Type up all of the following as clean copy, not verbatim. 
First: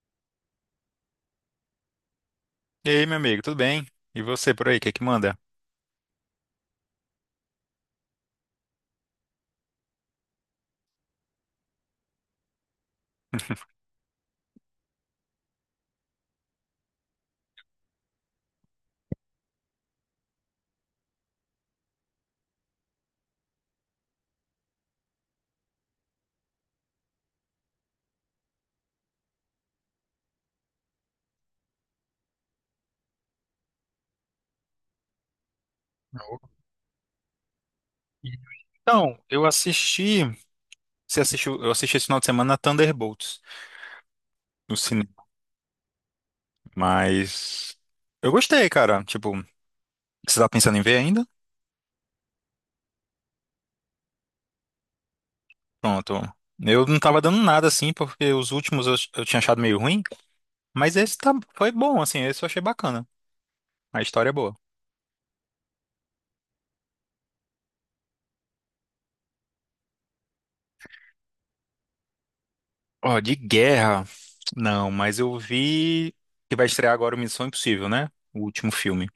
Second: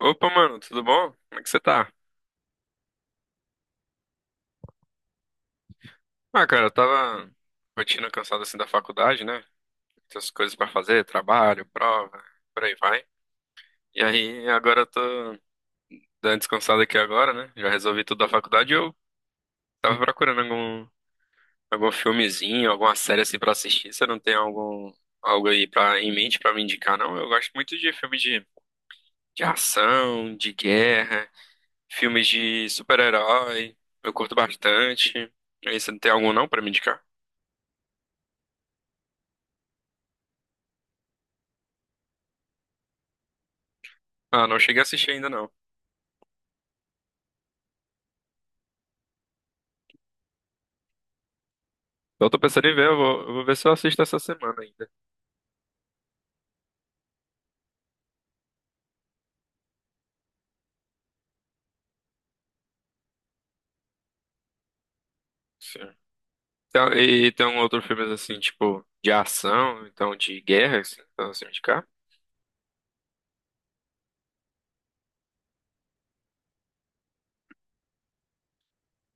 Opa, mano, tudo bom? Como é que você tá? E aí, meu amigo, tudo bem? E você por aí, o que que manda? Ah, cara, eu tava rotina cansada assim da faculdade, né? Essas coisas pra fazer, trabalho, prova, por aí vai. E aí, agora eu tô dando descansada aqui agora, né? Já resolvi tudo da faculdade e eu tava procurando algum filmezinho, alguma série assim pra assistir. Você não tem algo aí pra, em mente pra me indicar, não? Eu gosto muito de filme de ação, de guerra, filmes de super-herói. Eu curto bastante. E aí, você não tem algum não pra me indicar? Então, eu assisti esse final de semana Thunderbolts Ah, não no cheguei a assistir ainda cinema, não. mas eu gostei, cara. Tipo, você tá pensando em ver ainda? Eu tô pensando em ver, eu vou ver se eu assisto essa semana ainda. Pronto. Eu não tava dando nada assim, porque os últimos eu tinha achado meio ruim, mas esse tá, foi bom, assim, esse eu achei bacana. A história é boa. Sim. Então, e tem um outro filme assim, tipo, de ação, então de guerra, assim, então assim, de cá. Ó, de guerra, não, mas eu vi que vai estrear agora o Missão Impossível, né? O último filme.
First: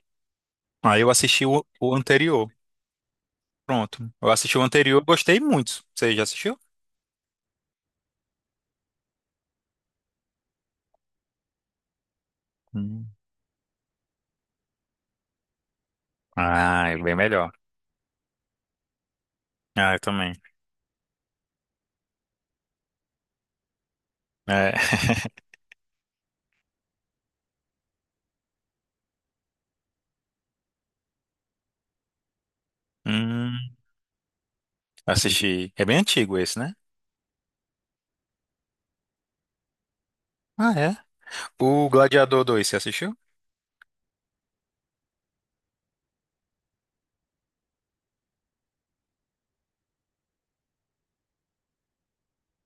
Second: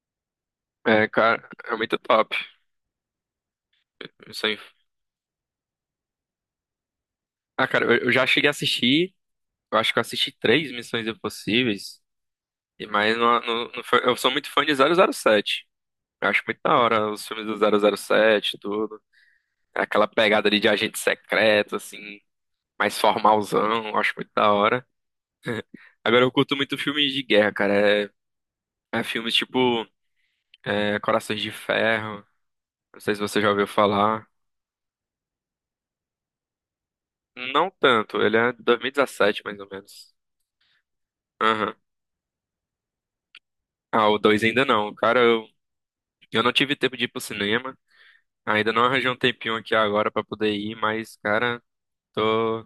Aí É, eu assisti cara, o é o muito top. anterior. Pronto. Eu Isso assisti aí. o anterior, gostei muito. Você já assistiu? Ah, cara, eu já cheguei a assistir, eu acho que eu assisti três Missões Impossíveis, e Hum. mas não, não, não foi- eu sou muito fã de 007. Eu acho muito da Ah, é hora bem os filmes melhor. do 007 e tudo. Ah, eu Aquela também. pegada ali de agente secreto, assim, mais formalzão, eu acho muito da É. hora. Agora eu curto muito filmes de guerra, cara. É filmes tipo Corações de Ferro. Não sei se você já Hum, ouviu falar. assisti. É bem antigo esse, né? Não tanto, ele é de 2017, mais ou menos. Ah, é. Aham. O Gladiador 2, você assistiu? Ah, o 2 ainda não. Cara, eu não tive tempo de ir pro cinema. Ainda não arranjei um tempinho aqui agora pra poder ir, mas, cara, tô.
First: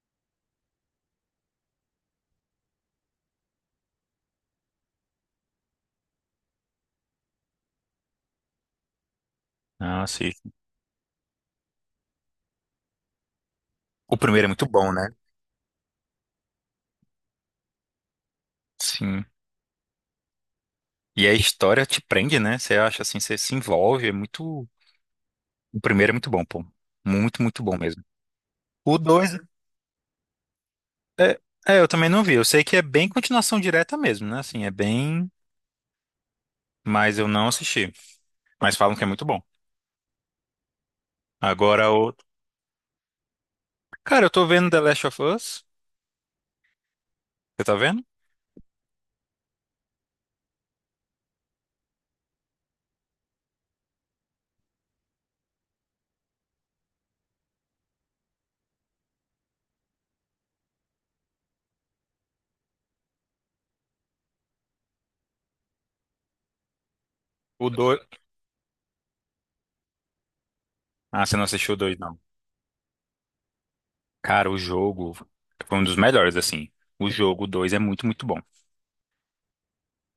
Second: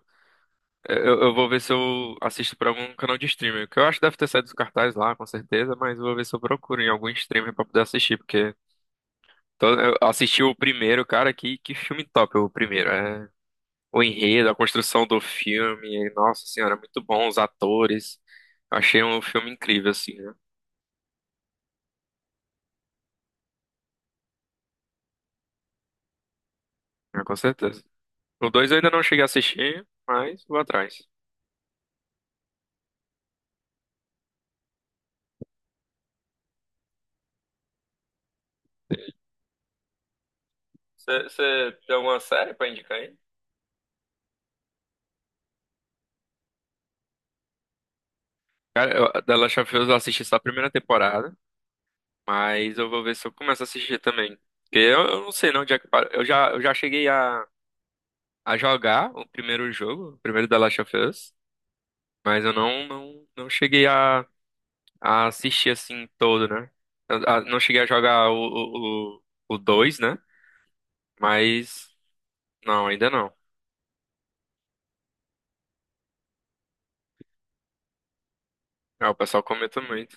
Eu vou ver se eu assisto por algum canal de streaming. Que eu acho que deve ter saído dos cartazes lá, com certeza, mas eu vou ver se eu procuro em algum streamer pra poder assistir, porque. Então, eu Ah, sim. assisti o primeiro, cara, que filme top o primeiro. É, o O primeiro enredo, é a muito bom, construção né? do filme, nossa senhora, muito bom, os atores. Eu achei um Sim. filme incrível, assim, né? E a história te prende, né? Você acha assim, você se envolve, é muito. O primeiro é muito bom, pô. É, com Muito, muito bom certeza. mesmo. O dois eu ainda O não cheguei a dois assistir, mas vou atrás. É, é, eu também não vi. Eu sei que é bem continuação direta mesmo, né? Assim, é bem. Mas eu não assisti. Mas falam que é muito bom. Você Agora tem o. alguma série pra indicar aí? Cara, eu tô vendo The Last of Us. Você tá vendo? Cara, The Last of Us eu assisti só a primeira temporada, mas eu vou ver se eu começo a assistir também. Porque eu não sei não onde é que para. Eu já cheguei a jogar o primeiro jogo, o primeiro The Last of Us, mas eu não cheguei a assistir assim todo, né? Não O cheguei a dois? jogar o, o 2, né? Ah, você não assistiu o Mas 2, não. não, ainda não. Cara, o jogo foi um dos melhores, assim. O jogo 2 é muito, muito bom. Ah, o pessoal comenta muito.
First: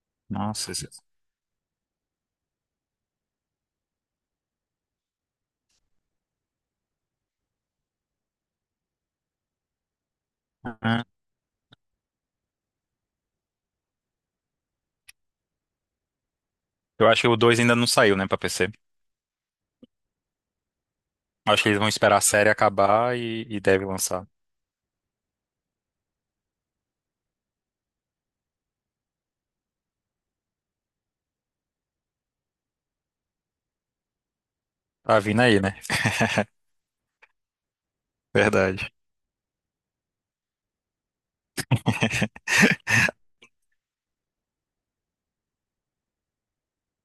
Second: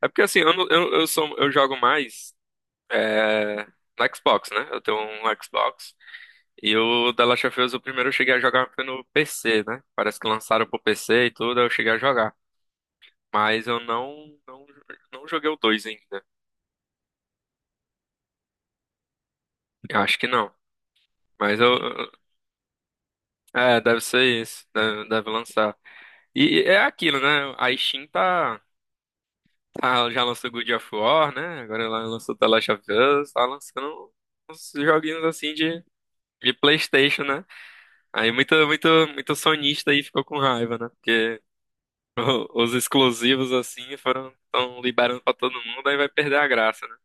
É porque assim, eu, não- Nossa. Esse- eu sou eu jogo mais é, no Xbox, né? Eu tenho um Xbox. E o The Last of Us, o primeiro eu cheguei a jogar foi no PC, né? Parece que lançaram pro Ah, PC e tudo, aí eu cheguei a jogar. Mas eu não joguei o 2 ainda. eu acho que o 2 ainda não saiu, né, pra PC. Eu acho que não. Mas Acho eu. que eles vão eu- esperar a série acabar e É, deve deve ser lançar. isso. Deve lançar. E é aquilo, né? A Steam já lançou God of War, né? Agora ela lançou The Last of Us, tá lançando uns Tá joguinhos vindo assim aí, né? de PlayStation, né? Aí muito, muito, Verdade. muito sonista aí ficou com raiva, né? Porque os exclusivos assim foram tão liberando pra todo mundo, aí vai perder a graça, né?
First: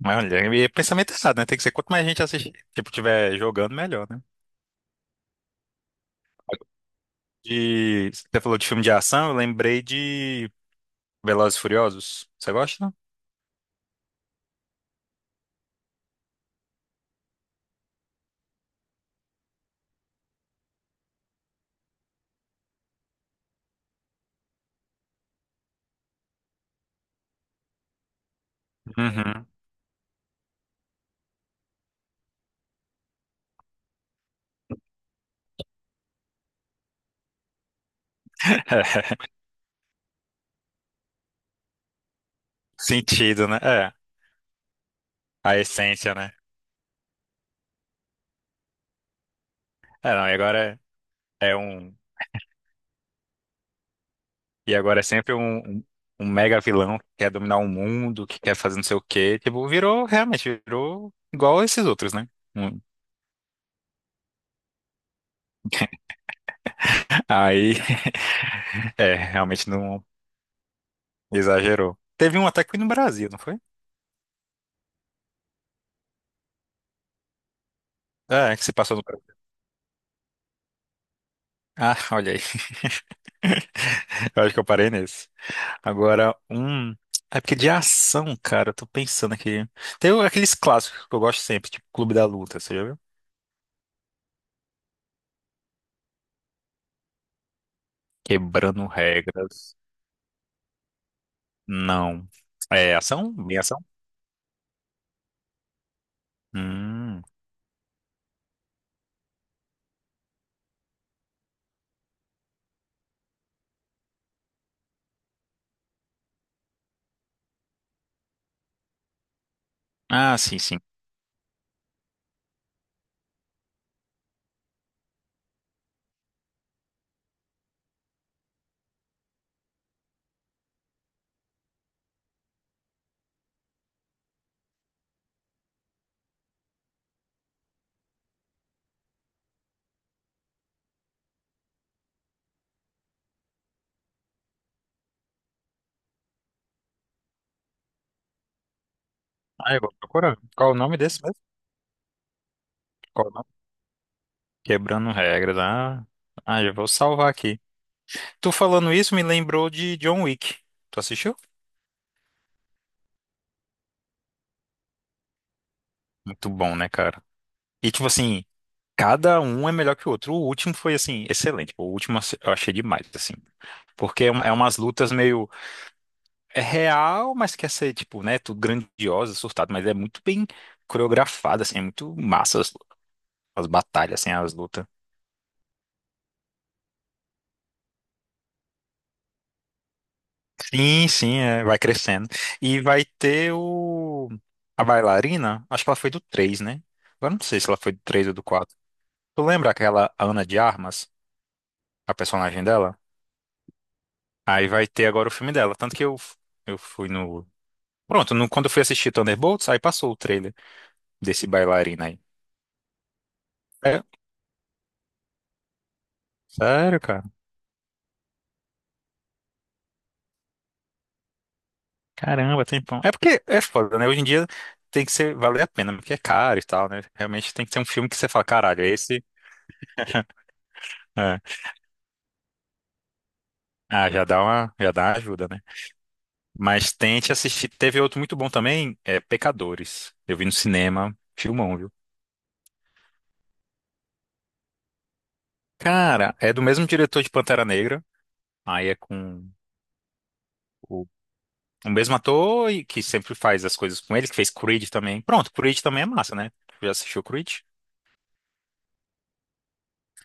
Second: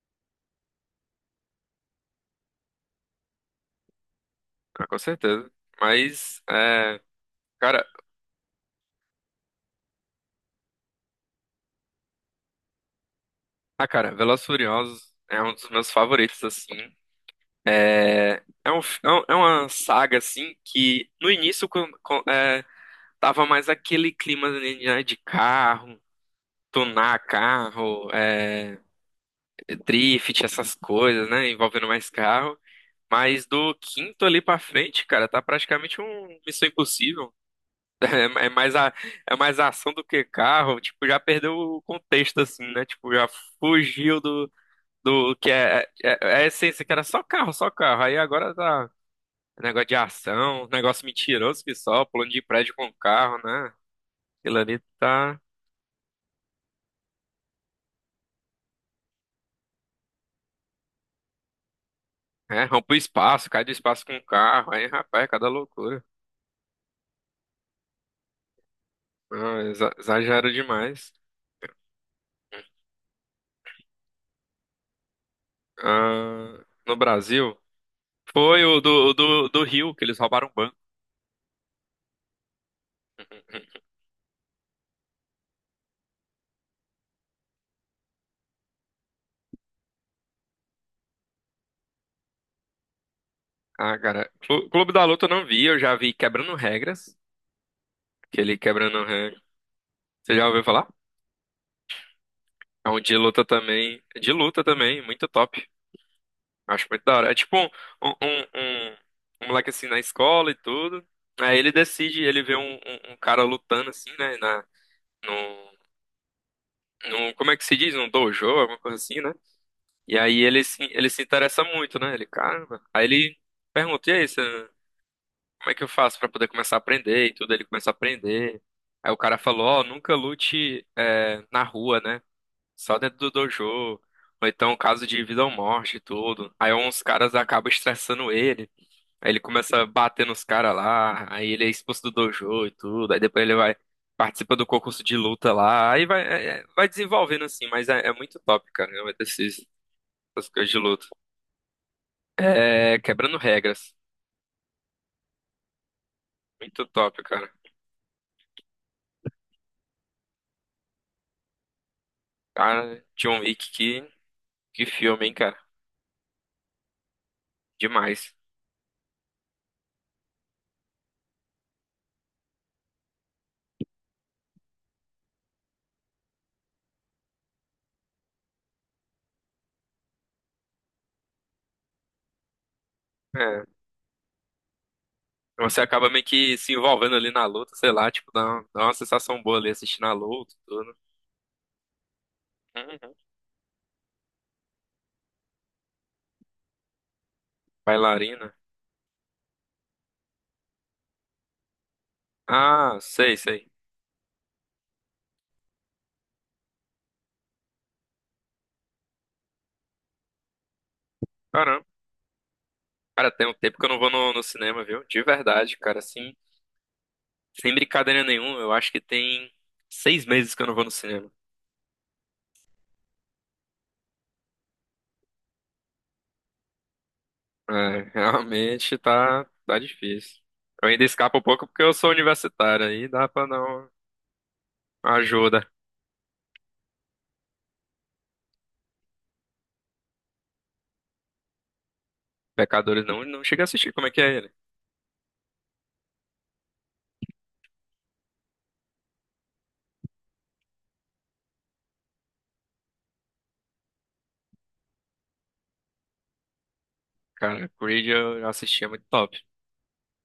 Mas olha, e pensamento errado, né? Tem que ser quanto mais gente assistir, tipo, tiver jogando, melhor, né? Ah, com certeza. Mas, é, cara, De. Você falou de filme de ação, eu lembrei de Velozes e Furiosos. Você gosta? ah, cara, Velozes e Furiosos é um dos meus favoritos, assim. É uma saga, assim, que no início, quando, tava mais aquele clima, né, de carro, tunar carro, Uhum. drift, essas coisas, né? Envolvendo mais carro. Mas do quinto ali pra frente, cara, tá praticamente um Missão Impossível. É, é mais a, é mais ação do que carro. Tipo, já perdeu o contexto, assim, né? Tipo, já Sentido, né? É, fugiu do que a é, é, essência, é né? é a essência, que era só carro, só carro. Aí agora tá negócio de É, não, e ação, agora negócio é mentiroso que um. só, pulando de prédio com carro, né? Aquilo E ali agora é sempre tá. um um mega vilão que quer dominar o mundo, que quer fazer não sei o quê. Tipo, virou, realmente, virou igual esses outros, né? É, Um- rompe o espaço, cai do espaço com o carro. Aí, rapaz, é cada loucura. Aí, é, Não, realmente não exagero demais. exagerou. Teve um até que foi no Brasil, não foi? Ah, no Brasil, É, foi que se o passou no do, o Brasil. do, do Rio, que eles roubaram o banco. Ah, olha aí. Eu acho que eu parei nesse. Agora, um. É porque de ação, cara, eu tô pensando aqui. Tem o- aqueles clássicos que eu gosto sempre, tipo Clube da Luta, você já viu? Ah, cara, Clube da Luta eu não vi, eu já vi Quebrando Regras, aquele Quebrando Quebrando Regras. regras. Você já ouviu falar? Não. É É um ação? Bem ação? De luta também, muito top. Acho muito da Hum. hora. É tipo um, um, um- um moleque assim na escola e tudo. Aí ele decide, ele vê um cara lutando assim, né, na, num, como é que se diz? Num dojo, alguma coisa assim, né? E Ah, aí sim, ele sim. se, ele se interessa muito, né? Ele, caramba. Aí ele pergunta, e aí, você, como é que eu faço pra poder começar a aprender e tudo? Ele começa a aprender. Aí o cara falou, ó, nunca lute na rua, né? Só dentro do dojo. Ou então caso de vida ou morte e tudo. Aí uns caras acabam estressando ele. Aí ele começa a bater nos caras lá, aí ele é expulso do dojo e tudo, aí depois ele vai, participa do concurso de luta lá, aí vai, vai desenvolvendo assim, mas é muito top, cara, né, Ah, eu vou procurar. essas coisas Qual o de nome luta. desse mesmo? É, Qual o quebrando nome? regras, Quebrando regras. Ah, ah, já muito vou top, salvar cara. aqui. Tu falando isso me lembrou de John Wick. Tu assistiu? Cara, John Wick, que filme, hein, cara, Muito bom, né, cara? E tipo demais. assim, cada um é melhor que o outro. O último foi assim, excelente. O último eu achei demais, assim. Porque é, um- é umas lutas meio. É real, mas quer ser, tipo, né? Tudo grandiosa surtado, mas é muito bem coreografado, assim, é muito massa as, É, as batalhas, assim, as lutas. você acaba meio que se envolvendo ali na luta, sei lá, tipo, dá uma sensação boa ali assistindo a luta, e tudo. Sim, sim, é, vai crescendo. E vai Uhum. ter o. A bailarina, acho que ela foi do 3 né? Agora não sei se ela foi do 3 ou do Bailarina. quatro. Tu lembra aquela Ana de Armas, a personagem dela? Ah, sei, sei. Aí vai ter agora o filme dela. Tanto que eu fui no. Pronto, no- quando eu fui assistir Thunderbolts, aí passou o trailer desse Caramba. bailarina aí. Cara, tem um tempo que eu não É, vou no cinema, viu? De verdade, cara, assim, sério, cara. sem brincadeira nenhuma, eu acho que tem seis meses que eu não vou no cinema. Caramba, tempão. É porque é foda, né? Hoje em dia tem que ser valer a pena, porque é caro e tal, né? Realmente tem É, que ser um filme que você fala, caralho, é realmente esse. tá difícil. Eu ainda escapo É. um pouco porque eu sou universitário, aí dá pra dar uma Ah, já dá uma ajuda, né? ajuda. Mas tente assistir. Teve outro muito bom também, é Pecadores. Eu vi no cinema, filmão, viu? Pecadores não, não chega a assistir, como é que é ele? Cara, é do mesmo diretor de Pantera Negra. Aí é com o, o mesmo ator e que sempre faz as coisas com ele, que fez Creed também. Pronto, Creed também é massa, né? Já assistiu Creed? Cara, Creed eu assistia muito top.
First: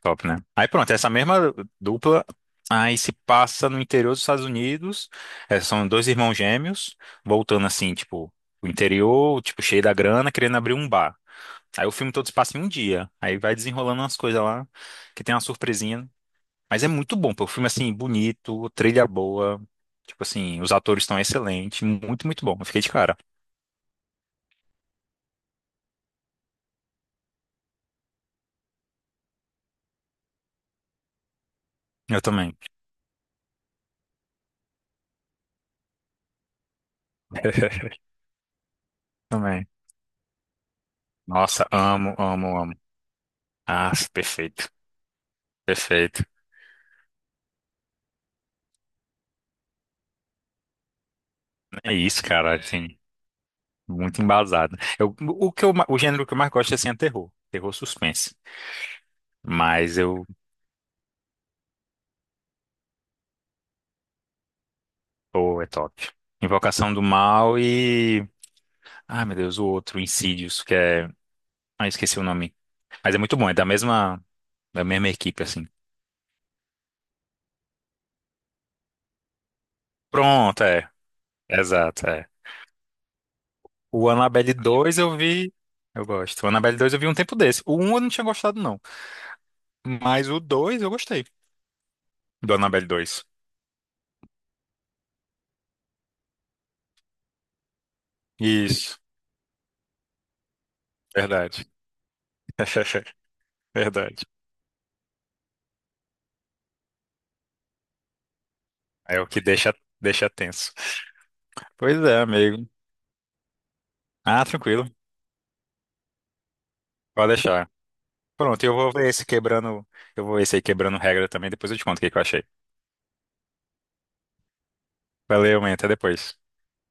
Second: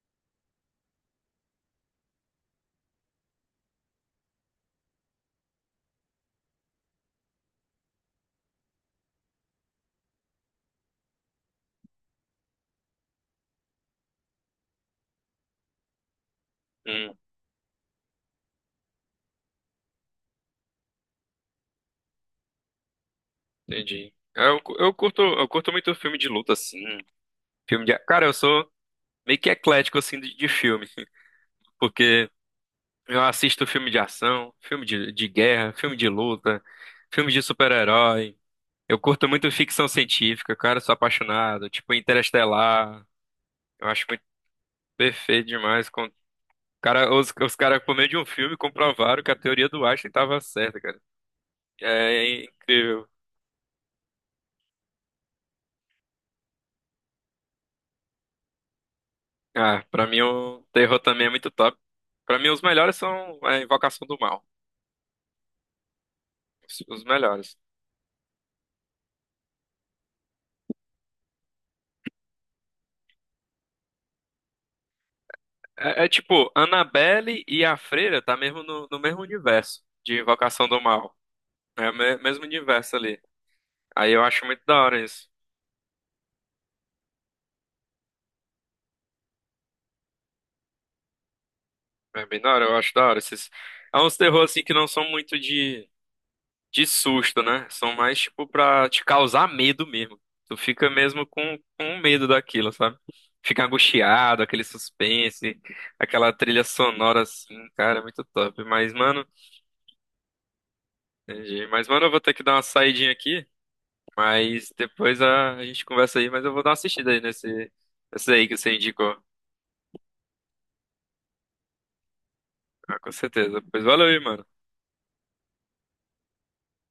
Top, né? Aí pronto, essa mesma dupla aí se passa no interior dos Estados Unidos. É, são dois irmãos gêmeos, voltando assim, tipo, o interior, tipo, cheio da grana, querendo abrir um bar. Aí o filme todo se passa em um dia. Aí vai desenrolando umas coisas lá, que tem uma surpresinha. Né? Mas é muito Hum, bom, pô. O filme, assim, bonito, trilha boa. Tipo assim, os atores estão excelentes. Muito, muito bom. Eu fiquei de cara. entendi. Eu curto muito filme de luta, assim. Filme de. Cara, eu sou meio que eclético, assim, de filme, Eu porque. também. Eu assisto filme de ação, filme de guerra, filme de luta, filme de super-herói. Eu curto muito Também. ficção científica, cara, sou Nossa, apaixonado. Tipo, amo. Interestelar. Eu Ah, acho muito perfeito. perfeito demais. Com. Perfeito. Cara, os caras, por meio de um filme, comprovaram que a teoria do Einstein tava certa, cara. É isso, É cara, assim. incrível. Muito embasado. Eu, o que eu, ma- o gênero que eu mais gosto é assim, é terror. Terror suspense. Ah, Mas pra mim eu. o terror também é muito top. Pra mim os melhores são a Invocação do Mal. Pô, é top. Os, Invocação do os melhores. Mal e. Ai, meu Deus, o outro, Insidious, que é. Ah, esqueci o nome. Mas é muito bom, é da mesma equipe, assim. É tipo, Annabelle e a Freira tá mesmo no mesmo universo de Pronto, Invocação do é. Mal. É o Exato, é. mesmo universo ali. O Aí eu acho Annabelle muito da 2 hora eu isso. vi. Eu gosto. O Annabelle 2 eu vi um tempo desse. O 1 eu não tinha gostado, não. Mas o dois eu gostei. É bem da Do hora, eu Annabelle acho da hora dois esses. É uns terror assim que não são muito de susto, né? São mais tipo pra Isso, te causar medo mesmo. Tu fica mesmo com, verdade. com medo daquilo, sabe? Fica Verdade. angustiado, aquele suspense, aquela trilha sonora assim, cara, é muito top. Mas, É mano, o que deixa tenso. entendi. Mas, Pois mano, eu vou é, ter que dar uma amigo. saidinha aqui. Ah, Mas tranquilo. depois a gente conversa aí, mas eu vou dar uma assistida aí Pode nesse, deixar. nesse aí que Pronto, eu você vou ver indicou. esse quebrando. Eu vou ver esse aí quebrando regra também. Depois eu te conto o que que eu achei. Ah, com certeza. Pois valeu aí, mano. Valeu, man. Até depois.